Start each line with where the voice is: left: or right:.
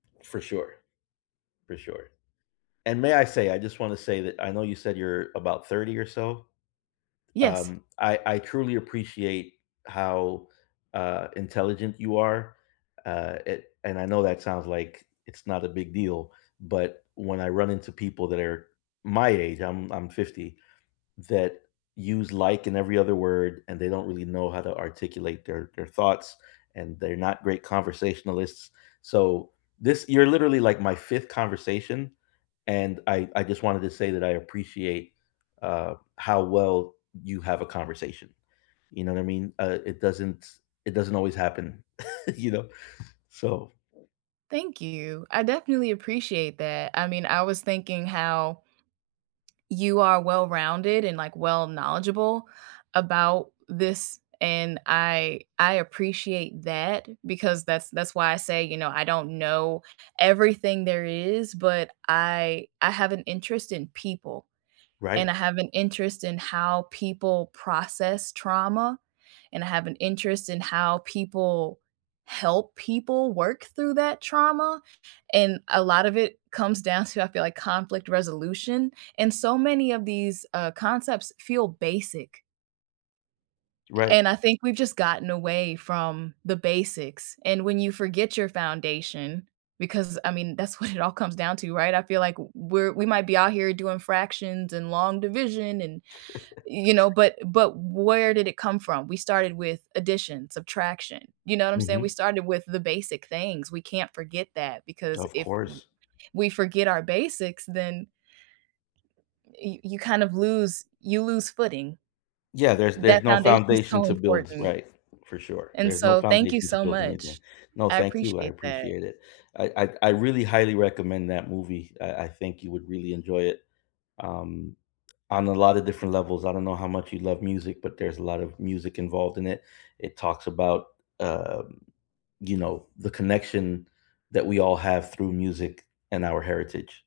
left: For sure. For sure. And may I say I just want to say, that I know you said you're about 30 or so.
right: Yes.
left: Um, I I truly appreciate how, uh, intelligent you are. Uh, a and I know that sounds like it's not a big deal, but when I run into people that are my age, I'm I'm 50, that use like in every other word, and they don't really know how to articulate their their thoughts, and they're not great conversationalists. So, this, you're literally like my 5th conversation, and I I just wanted to say that I appreciate, uh, how well you have a conversation. You know what I mean? Uh, it doesn't it doesn't always happen, you know? So
right: Thank you. I definitely appreciate that, I mean, I was thinking how you are well-rounded and, like, well knowledgeable about this, and I I appreciate that, because that's that's why I say, you know, I don't know everything there is, but I I have an interest in people,
left: Right.
right: and I have an interest in how people process trauma, and I have an interest in how people help people work through that trauma, and a lot of it comes down to, I feel like conflict resolution, and so many of these, uh, concepts feel basic
left: Right.
right: and I think we've just gotten away from the basics, and when you forget your foundation, because, I mean, that's what it all comes down to, right? I feel like w we're we might be out here doing fractions and long division and, you know, but but where did it come from? We started with addition, subtraction. You know what I'm saying? We
left: Mhm.
right: started with the basic things. We can't forget that because
left: Of
right: if w
left: course.
right: we forget our basics, then y you kind of lose you lose footing.
left: Yeah, there's there's
right: That
left: no
right: foundation is
left: foundation
right: so
left: to build,
right: important.
left: right. For sure.
right: And
left: There's no
right: so, thank you
left: foundation to
right: so
left: build anything.
right: much,
left: No,
right: I
left: thank you, I
right: appreciate that.
left: appreciate it. I I I really highly recommend that movie. I I think you would really enjoy it, um, on a lot of different levels, I don't know how much you love music, but there's a lot of music involved in it. It talks about, um, you know, the connection that we all have through music and our heritage.